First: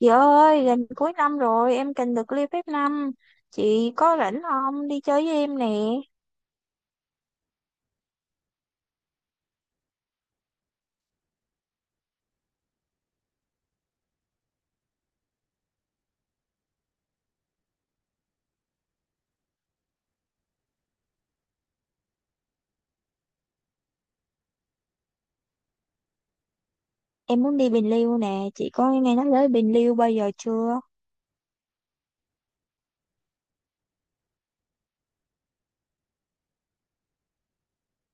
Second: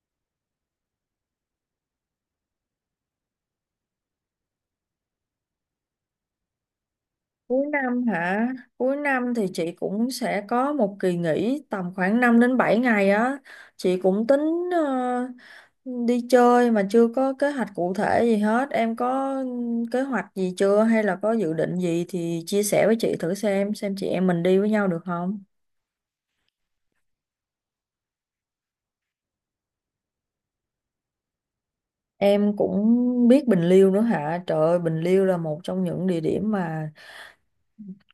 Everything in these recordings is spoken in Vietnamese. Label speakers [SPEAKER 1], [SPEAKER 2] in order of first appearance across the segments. [SPEAKER 1] Chị ơi, gần cuối năm rồi, em cần được leave phép năm. Chị có rảnh không? Đi chơi với em nè.
[SPEAKER 2] Cuối năm hả? Cuối năm thì chị cũng sẽ có một kỳ nghỉ tầm khoảng 5 đến 7 ngày á. Chị cũng tính ờ, đi chơi mà chưa có kế hoạch cụ thể gì hết. Em có kế hoạch gì chưa hay là có dự định gì thì chia sẻ với chị thử xem chị em mình đi với nhau được không?
[SPEAKER 1] Em muốn đi Bình Liêu nè. Chị có nghe nói tới Bình Liêu bao giờ chưa?
[SPEAKER 2] Em cũng biết Bình Liêu nữa hả? Trời ơi, Bình Liêu là một trong những địa điểm mà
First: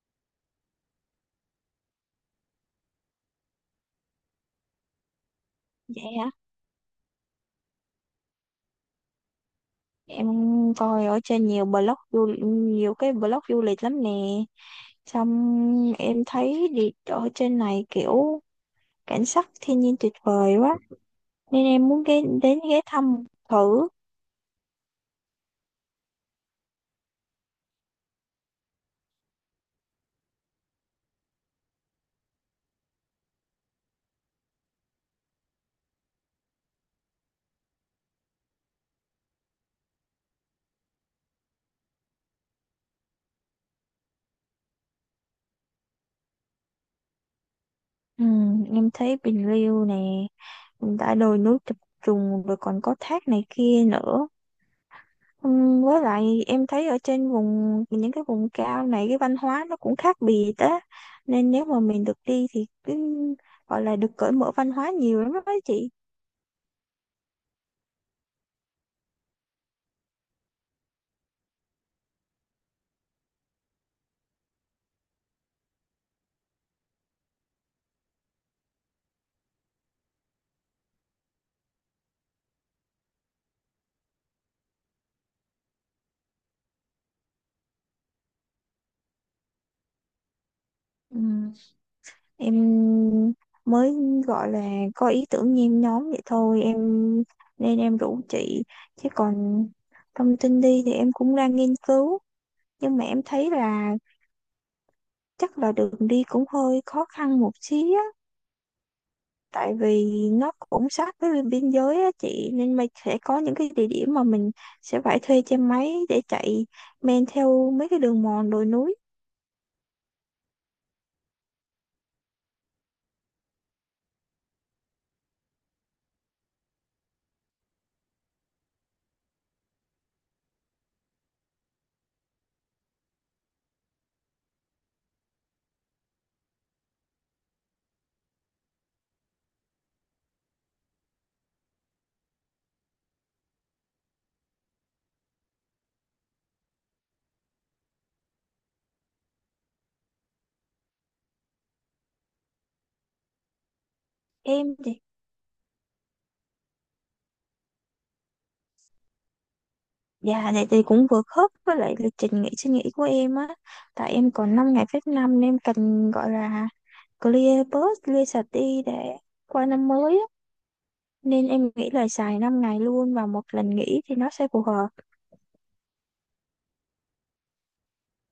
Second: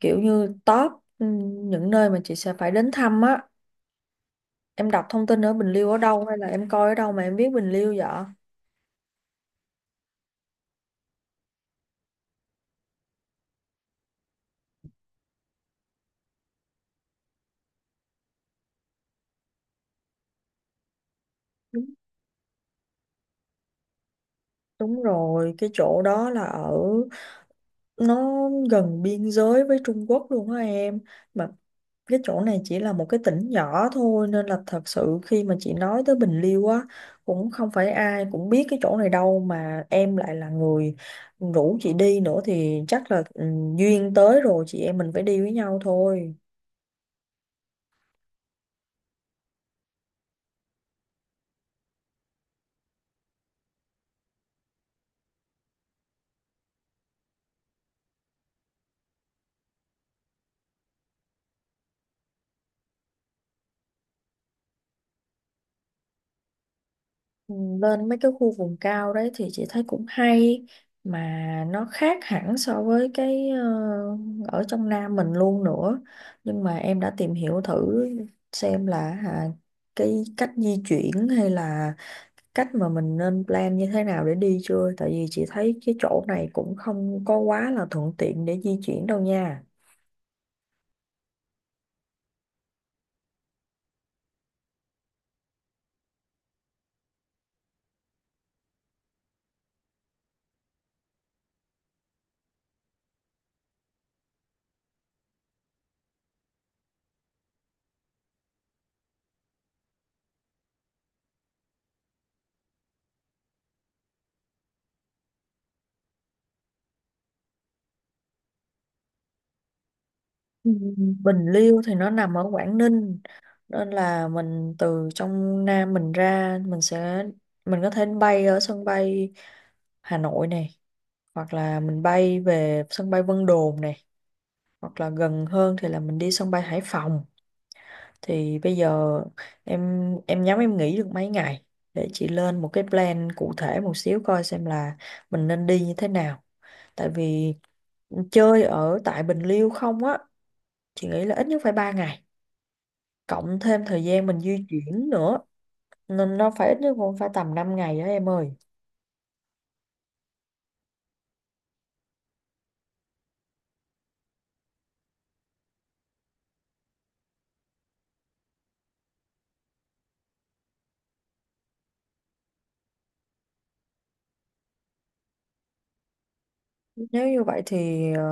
[SPEAKER 2] kiểu như top, ừ, những nơi mà chị sẽ phải đến thăm á. Em đọc thông tin ở Bình Liêu ở
[SPEAKER 1] Vậy
[SPEAKER 2] đâu
[SPEAKER 1] hả?
[SPEAKER 2] hay là em coi ở đâu mà em biết Bình Liêu vậy?
[SPEAKER 1] Em coi ở trên nhiều cái blog du lịch lắm nè. Xong em thấy đi ở trên này kiểu cảnh sắc thiên nhiên tuyệt vời quá. Nên
[SPEAKER 2] Đúng,
[SPEAKER 1] em muốn ghé thăm thử.
[SPEAKER 2] đúng rồi, cái chỗ đó là ở nó gần biên giới với Trung Quốc luôn á em. Mà cái chỗ này chỉ là một cái tỉnh nhỏ thôi, nên là thật sự khi mà chị nói tới Bình Liêu á cũng không phải ai cũng biết cái chỗ này đâu, mà em lại là người rủ chị đi nữa thì chắc là duyên tới rồi, chị em mình phải đi với nhau thôi.
[SPEAKER 1] Ừ, em thấy Bình Liêu nè, đã đồi núi chập trùng rồi còn có thác này kia nữa. Với lại em thấy ở trên những cái vùng cao này cái văn hóa nó cũng khác biệt á, nên nếu mà mình được đi thì gọi là được cởi mở văn hóa nhiều lắm đó chị.
[SPEAKER 2] Ừ, lên mấy cái khu vùng cao đấy thì chị thấy cũng hay, mà nó khác hẳn so với cái ở trong Nam mình luôn nữa. Nhưng mà em đã tìm hiểu thử xem là à, cái cách di chuyển hay là cách mà mình nên plan như thế nào để đi chưa? Tại vì chị thấy cái chỗ này cũng không có quá là thuận tiện để di chuyển đâu nha.
[SPEAKER 1] Ừm, em mới gọi là có ý tưởng nhen nhóm vậy thôi em, nên em rủ chị, chứ còn thông tin đi thì em cũng đang nghiên cứu, nhưng mà em thấy là chắc là đường đi cũng hơi khó khăn một xíu á, tại vì nó cũng sát với bên biên giới á chị, nên mình sẽ có những cái địa điểm mà mình sẽ phải thuê xe máy để chạy men theo mấy cái đường mòn đồi núi.
[SPEAKER 2] Ừ. Bình Liêu thì nó nằm ở Quảng Ninh, nên là mình từ trong Nam mình ra mình có thể bay ở sân bay Hà Nội này, hoặc là mình bay về sân bay Vân Đồn này, hoặc là gần hơn thì là mình đi sân bay Hải Phòng. Thì bây giờ em nhắm em nghỉ được mấy ngày để chị lên một cái plan cụ thể một xíu, coi xem là mình nên đi như thế nào. Tại vì chơi ở tại Bình Liêu không á, chị nghĩ là ít nhất phải 3 ngày, cộng thêm thời gian mình di
[SPEAKER 1] Em thì
[SPEAKER 2] chuyển nữa, nên nó phải ít nhất cũng phải tầm 5 ngày đó em ơi.
[SPEAKER 1] Dạ này thì cũng vừa khớp với lại lịch trình suy nghĩ của em á, tại em còn 5 ngày phép năm nên em cần gọi là clear sạch đi để qua năm mới á, nên em nghĩ là xài 5 ngày luôn và một lần nghỉ thì nó sẽ phù hợp.
[SPEAKER 2] Nếu như vậy thì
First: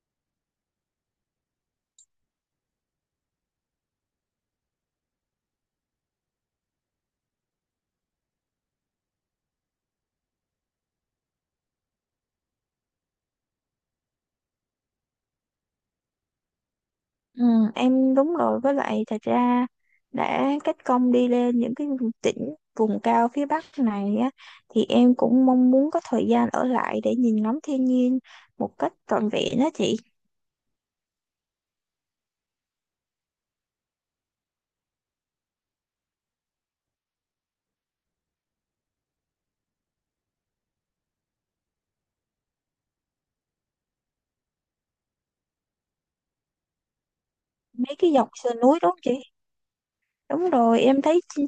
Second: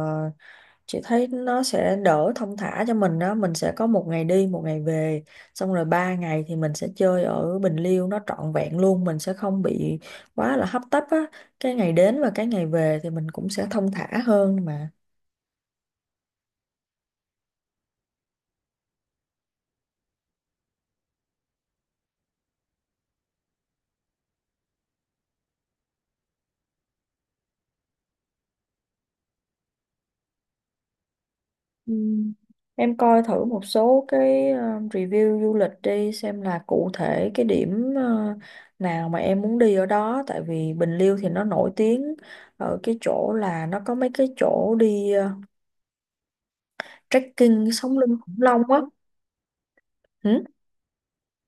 [SPEAKER 2] chị thấy nó sẽ đỡ, thong thả cho mình đó, mình sẽ có một ngày đi một ngày về, xong rồi 3 ngày thì mình sẽ chơi ở Bình Liêu nó trọn vẹn luôn, mình sẽ không bị quá là hấp tấp á. Cái ngày đến và cái ngày về thì mình cũng sẽ thong thả hơn mà.
[SPEAKER 1] Ừ, đúng rồi, với lại thật ra đã kết công đi lên những cái tỉnh vùng cao phía Bắc này á, thì em cũng mong muốn có thời gian ở lại để nhìn ngắm thiên nhiên một cách trọn vẹn á chị.
[SPEAKER 2] Ừm, Em coi thử một số cái review du lịch đi, xem là cụ thể cái điểm nào mà em muốn đi ở đó. Tại vì Bình Liêu thì nó nổi tiếng ở cái chỗ là nó có mấy cái chỗ đi trekking
[SPEAKER 1] Mấy
[SPEAKER 2] sống
[SPEAKER 1] cái
[SPEAKER 2] lưng
[SPEAKER 1] dọc
[SPEAKER 2] khủng
[SPEAKER 1] sườn
[SPEAKER 2] long
[SPEAKER 1] núi
[SPEAKER 2] á.
[SPEAKER 1] đúng không chị? Đúng rồi, em thấy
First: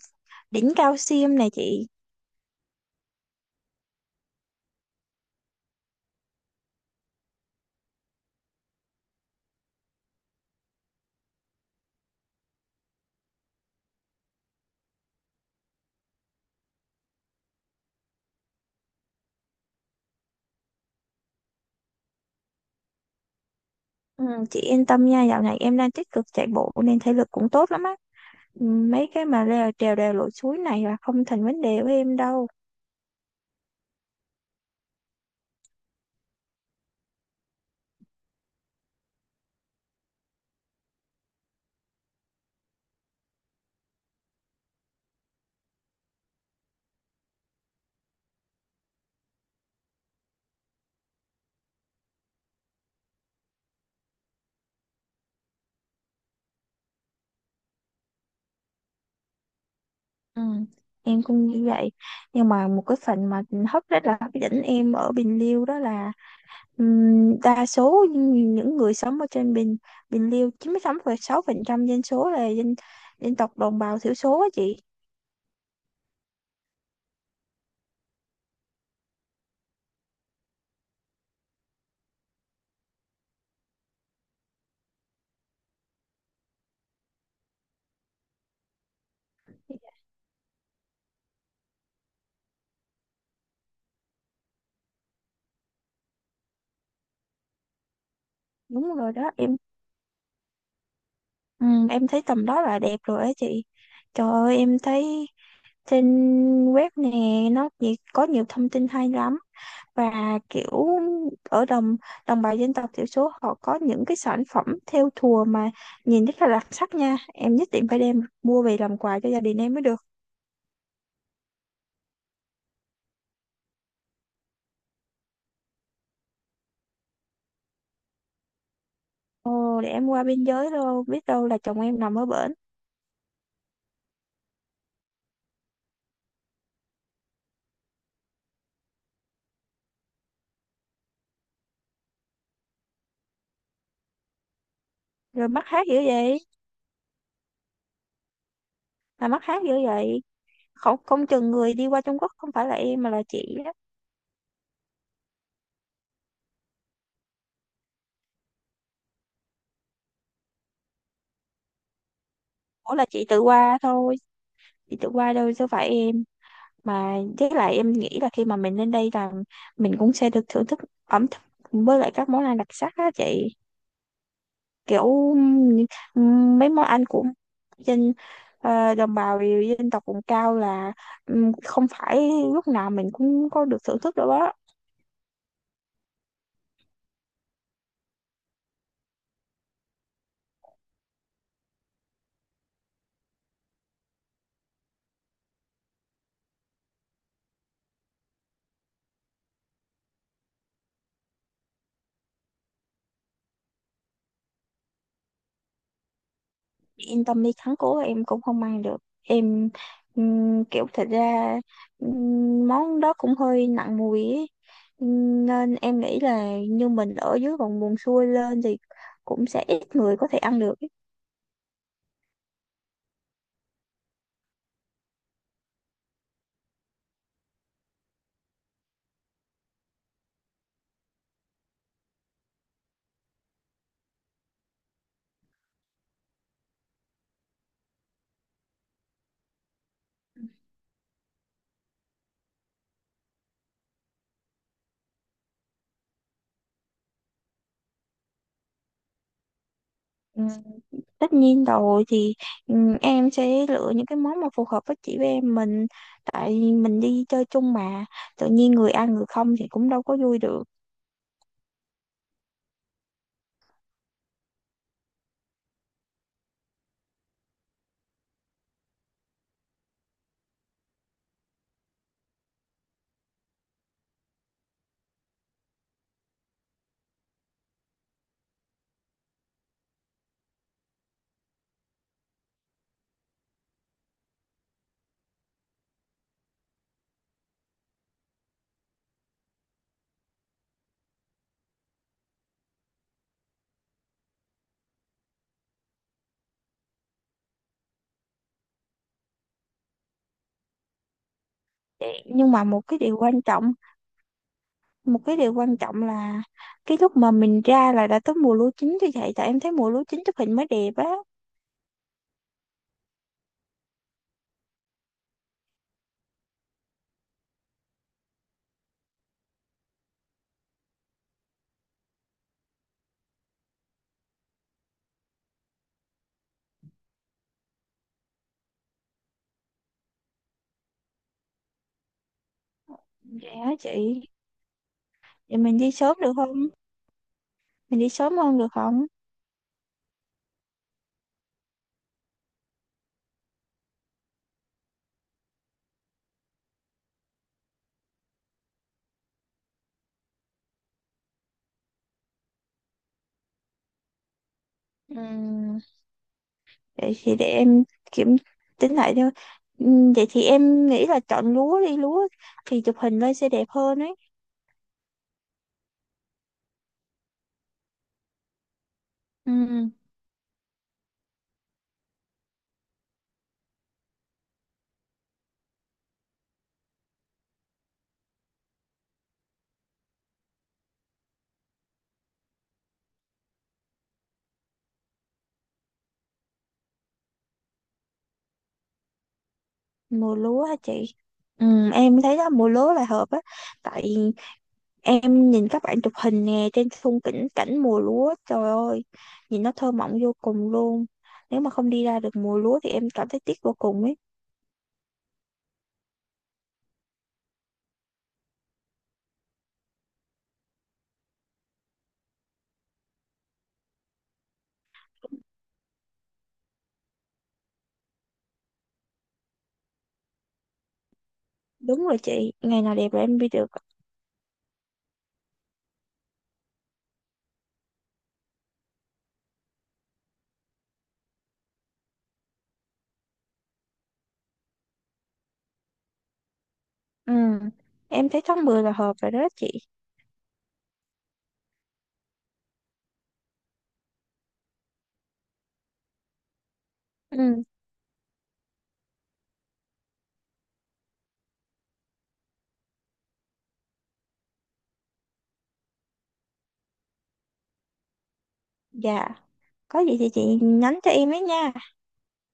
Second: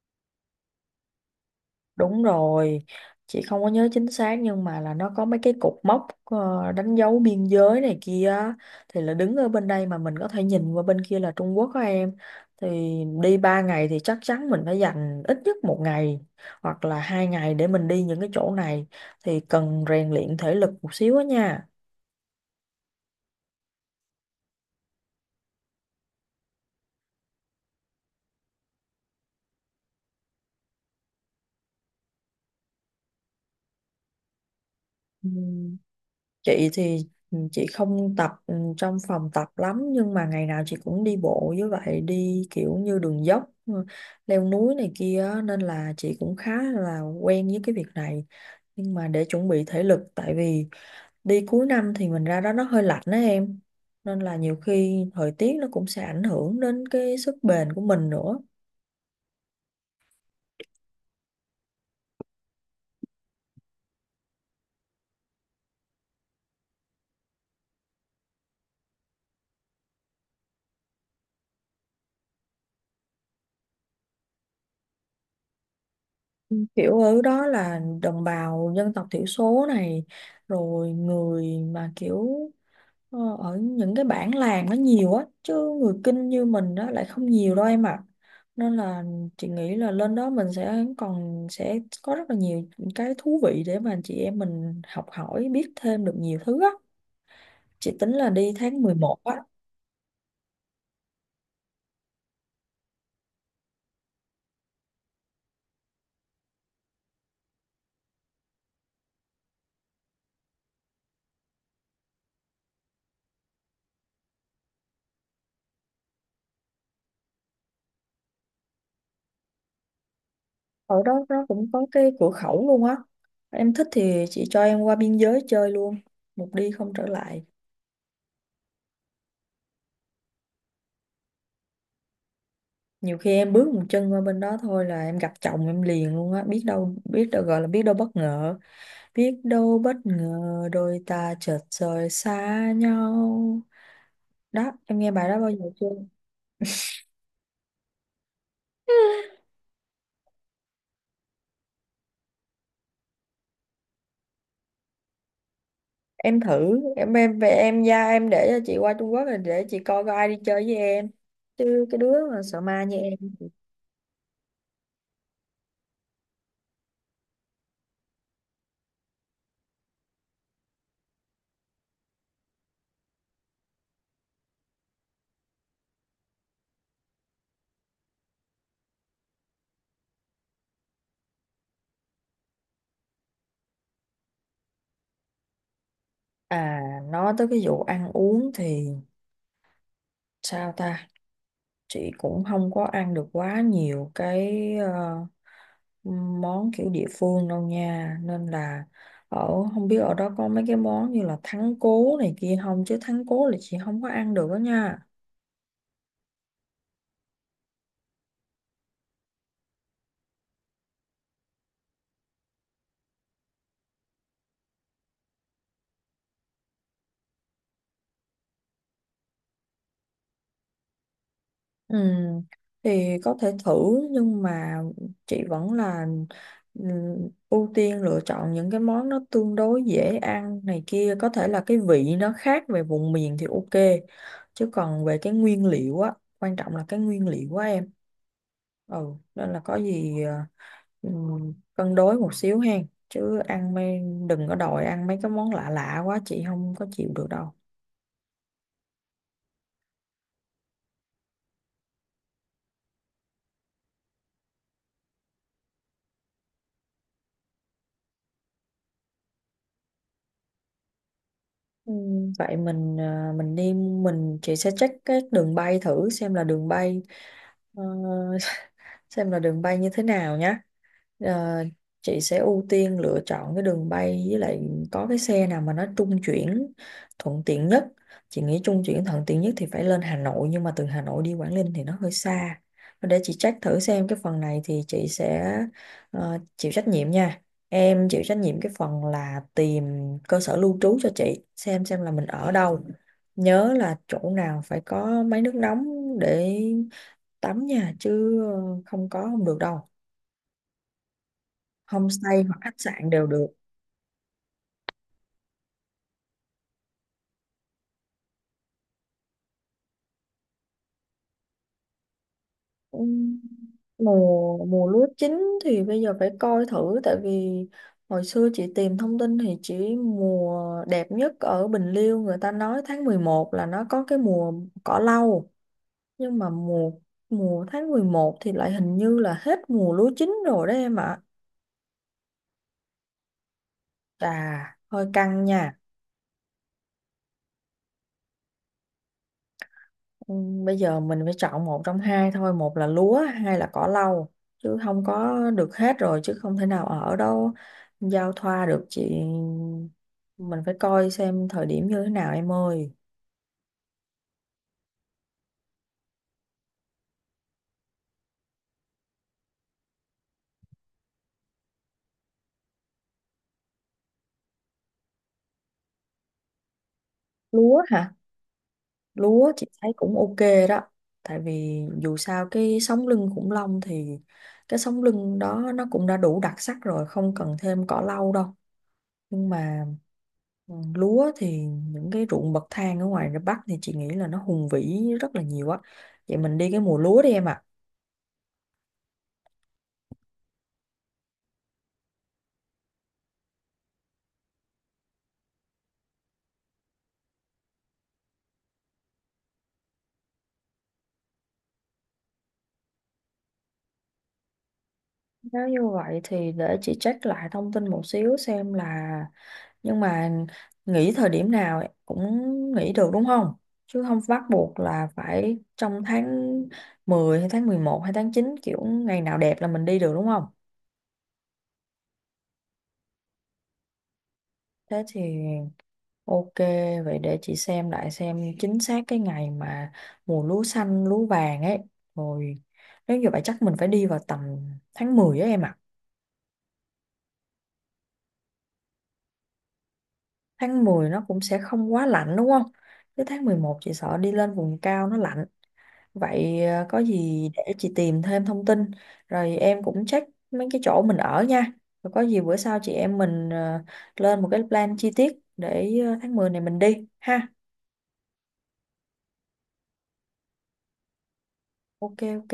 [SPEAKER 1] đỉnh Cao Sim này chị.
[SPEAKER 2] Đúng rồi, chị không có nhớ chính xác nhưng mà là nó có mấy cái cột mốc đánh dấu biên giới này kia á. Thì là đứng ở bên đây mà mình có thể nhìn qua bên kia là Trung Quốc á em. Thì đi 3 ngày thì chắc chắn mình phải dành ít nhất một ngày hoặc là 2 ngày để mình đi những cái chỗ này, thì cần rèn luyện thể lực một xíu á nha.
[SPEAKER 1] Ừ, chị yên tâm nha, dạo này em đang tích cực chạy bộ nên thể lực cũng tốt lắm á. Ừ, mấy cái mà leo trèo đèo lội suối này là không thành vấn đề với em đâu.
[SPEAKER 2] Ừ. Chị thì chị không tập trong phòng tập lắm, nhưng mà ngày nào chị cũng đi bộ với vậy, đi kiểu như đường dốc, leo núi này kia á, nên là chị cũng khá là quen với cái việc này. Nhưng mà để chuẩn bị thể lực, tại vì đi cuối năm thì mình ra đó nó hơi lạnh đó em, nên là nhiều khi thời tiết nó cũng sẽ ảnh hưởng đến cái sức bền của mình nữa.
[SPEAKER 1] Ừ, em cũng như vậy, nhưng mà một cái phần mà rất là hấp dẫn em ở Bình Liêu đó là, đa số những người sống ở trên Bình Bình Liêu, 96,6% dân số là dân dân tộc đồng bào thiểu số á chị.
[SPEAKER 2] Ừ, kiểu ở đó là đồng bào dân tộc thiểu số này, rồi người mà kiểu ở những cái bản làng nó nhiều á chứ, người Kinh như mình đó lại không nhiều đâu em ạ. Nên là chị nghĩ là lên đó mình sẽ còn sẽ có rất là nhiều cái thú vị để mà chị em mình học hỏi, biết thêm được nhiều thứ á. Chị tính là đi tháng mười
[SPEAKER 1] Đúng rồi
[SPEAKER 2] một
[SPEAKER 1] đó
[SPEAKER 2] á.
[SPEAKER 1] em. Em thấy tầm đó là đẹp rồi á chị. Trời ơi em thấy trên web nè, có nhiều thông tin hay lắm. Và kiểu ở đồng đồng bào dân tộc thiểu số họ có những cái sản phẩm thêu thùa mà nhìn rất là đặc sắc nha, em nhất định phải đem mua về làm quà cho gia đình em mới được.
[SPEAKER 2] Ở đó nó cũng có cái cửa khẩu luôn á, em thích thì chị cho em qua biên giới chơi luôn, một đi không trở lại.
[SPEAKER 1] Ồ để em qua biên giới đâu, biết đâu là chồng em nằm ở bển.
[SPEAKER 2] Nhiều khi em bước một chân qua bên đó thôi là em gặp chồng em liền luôn á, biết đâu biết đâu, gọi là biết đâu bất ngờ. Biết đâu bất ngờ đôi ta chợt rời xa nhau. Đó, em nghe bài đó
[SPEAKER 1] Rồi
[SPEAKER 2] bao
[SPEAKER 1] mắc
[SPEAKER 2] giờ
[SPEAKER 1] hát
[SPEAKER 2] chưa?
[SPEAKER 1] dữ vậy, mắc hát dữ vậy, không không chừng người đi qua Trung Quốc không phải là em mà là chị á.
[SPEAKER 2] Em thử, em về em ra em để cho chị qua Trung Quốc rồi để chị coi coi ai đi chơi với em. Chứ cái đứa mà sợ ma
[SPEAKER 1] Ủa
[SPEAKER 2] như
[SPEAKER 1] là chị
[SPEAKER 2] em.
[SPEAKER 1] tự qua thôi, chị tự qua đâu chứ phải em. Mà với lại em nghĩ là khi mà mình lên đây là mình cũng sẽ được thưởng thức ẩm thực với lại các món ăn đặc sắc á chị, kiểu ừm, mấy món ăn của dân đồng bào dân tộc vùng cao là, không phải lúc nào mình cũng có được thưởng thức đâu đó.
[SPEAKER 2] À, nói tới cái vụ ăn uống thì sao ta? Chị cũng không có ăn được quá nhiều cái món kiểu địa phương đâu nha, nên là ở, không biết ở đó có mấy cái món như là thắng cố này kia không, chứ thắng cố là chị không có ăn được đó nha.
[SPEAKER 1] Yên tâm đi, thắng cố em cũng không ăn được. em Kiểu thật ra, món đó cũng hơi nặng mùi ấy. Nên em nghĩ là như mình ở dưới vùng buồn xuôi lên thì cũng sẽ ít người có thể ăn được.
[SPEAKER 2] Ừ, thì có thể thử nhưng mà chị vẫn là ừ, ưu tiên lựa chọn những cái món nó tương đối dễ ăn này kia, có thể là cái vị nó khác về vùng miền thì ok, chứ còn về cái nguyên liệu á, quan trọng là cái nguyên liệu á em. Ừ Nên là có gì cân đối một xíu hen, chứ ăn mấy, đừng có đòi ăn mấy cái món lạ lạ quá chị không có chịu được đâu.
[SPEAKER 1] Ừ, tất nhiên rồi thì, ừ, em sẽ lựa những cái món mà phù hợp với chị với em mình, tại mình đi chơi chung mà, tự nhiên người ăn người không thì cũng đâu có vui được.
[SPEAKER 2] Vậy mình đi mình, chị sẽ check cái đường bay thử xem là đường bay ờ, xem là đường bay như thế nào nhá. Ờ, chị sẽ ưu tiên lựa chọn cái đường bay, với lại có cái xe nào mà nó trung chuyển thuận tiện nhất. Chị nghĩ trung chuyển thuận tiện nhất thì phải lên Hà Nội, nhưng mà từ Hà Nội đi Quảng Ninh thì nó hơi xa. Để chị check thử xem, cái phần này thì chị sẽ chịu trách nhiệm nha. Em chịu trách nhiệm cái phần là tìm cơ sở lưu trú cho chị, xem là mình ở đâu. Nhớ là chỗ nào phải có máy nước nóng để tắm nha, chứ không có không được đâu. Homestay
[SPEAKER 1] Nhưng
[SPEAKER 2] hoặc
[SPEAKER 1] mà
[SPEAKER 2] khách sạn đều được.
[SPEAKER 1] một cái điều quan trọng là cái lúc mà mình ra là đã tới mùa lúa chín, thì vậy tại em thấy mùa lúa chín chụp hình mới đẹp á.
[SPEAKER 2] Ừm, mùa mùa lúa chín thì bây giờ phải coi thử. Tại vì hồi xưa chị tìm thông tin thì chỉ mùa đẹp nhất ở Bình Liêu, người ta nói tháng 11 là nó có cái mùa cỏ lau, nhưng mà mùa mùa tháng 11 thì lại hình như là hết mùa lúa chín rồi đó em ạ.
[SPEAKER 1] Dạ chị,
[SPEAKER 2] Chà, hơi căng
[SPEAKER 1] thì
[SPEAKER 2] nha.
[SPEAKER 1] mình đi sớm được không, mình đi sớm hơn được không?
[SPEAKER 2] Ừ, bây giờ mình phải chọn một trong hai thôi, một là lúa, hai là cỏ lau, chứ không có được hết rồi, chứ không thể nào ở đâu giao thoa được chị. Mình phải coi xem thời điểm như thế nào em ơi.
[SPEAKER 1] Ừ. Vậy thì để em kiểm tính lại thôi. Vậy thì em nghĩ là chọn lúa đi, lúa thì chụp hình lên sẽ đẹp hơn ấy.
[SPEAKER 2] Lúa hả? Lúa chị
[SPEAKER 1] Ừm,
[SPEAKER 2] thấy cũng ok đó, tại vì dù sao cái sống lưng khủng long thì cái sống lưng đó nó cũng đã đủ đặc sắc rồi, không cần thêm cỏ lau đâu. Nhưng mà lúa thì những cái ruộng bậc thang ở ngoài Bắc thì chị nghĩ là nó hùng vĩ rất là nhiều á. Vậy mình đi cái mùa lúa đi em ạ.
[SPEAKER 1] mùa lúa hả chị? Em thấy đó mùa lúa là hợp á. Tại em nhìn các bạn chụp hình nè, trên khung cảnh cảnh mùa lúa, trời ơi, nhìn nó thơ mộng vô cùng luôn. Nếu mà không đi ra được mùa lúa thì em cảm thấy tiếc vô cùng ấy.
[SPEAKER 2] Nếu như vậy thì để chị check lại thông tin một xíu, xem là, nhưng mà nghỉ thời điểm nào cũng nghỉ được đúng không? Chứ không bắt buộc là phải trong tháng 10 hay tháng 11 hay tháng 9, kiểu ngày nào đẹp là mình đi được đúng không?
[SPEAKER 1] Đúng rồi chị, ngày nào đẹp là em đi được.
[SPEAKER 2] Thế thì ok, vậy để chị xem lại xem chính xác cái ngày mà mùa lúa xanh, lúa vàng ấy. Rồi, nếu như vậy chắc mình phải đi vào tầm tháng 10 á em ạ.
[SPEAKER 1] Ừm, Em thấy tháng 10 là hợp rồi đó chị.
[SPEAKER 2] Tháng 10 nó cũng sẽ không quá lạnh đúng không? Tới tháng 11 chị sợ đi lên vùng cao nó lạnh. Vậy có gì
[SPEAKER 1] Ừm,
[SPEAKER 2] để chị tìm thêm thông tin. Rồi em cũng check mấy cái chỗ mình ở nha. Rồi có gì bữa sau chị em mình lên một cái plan chi tiết để tháng 10 này mình đi ha.
[SPEAKER 1] dạ. Có gì thì chị nhắn cho em ấy nha.
[SPEAKER 2] Ok ok.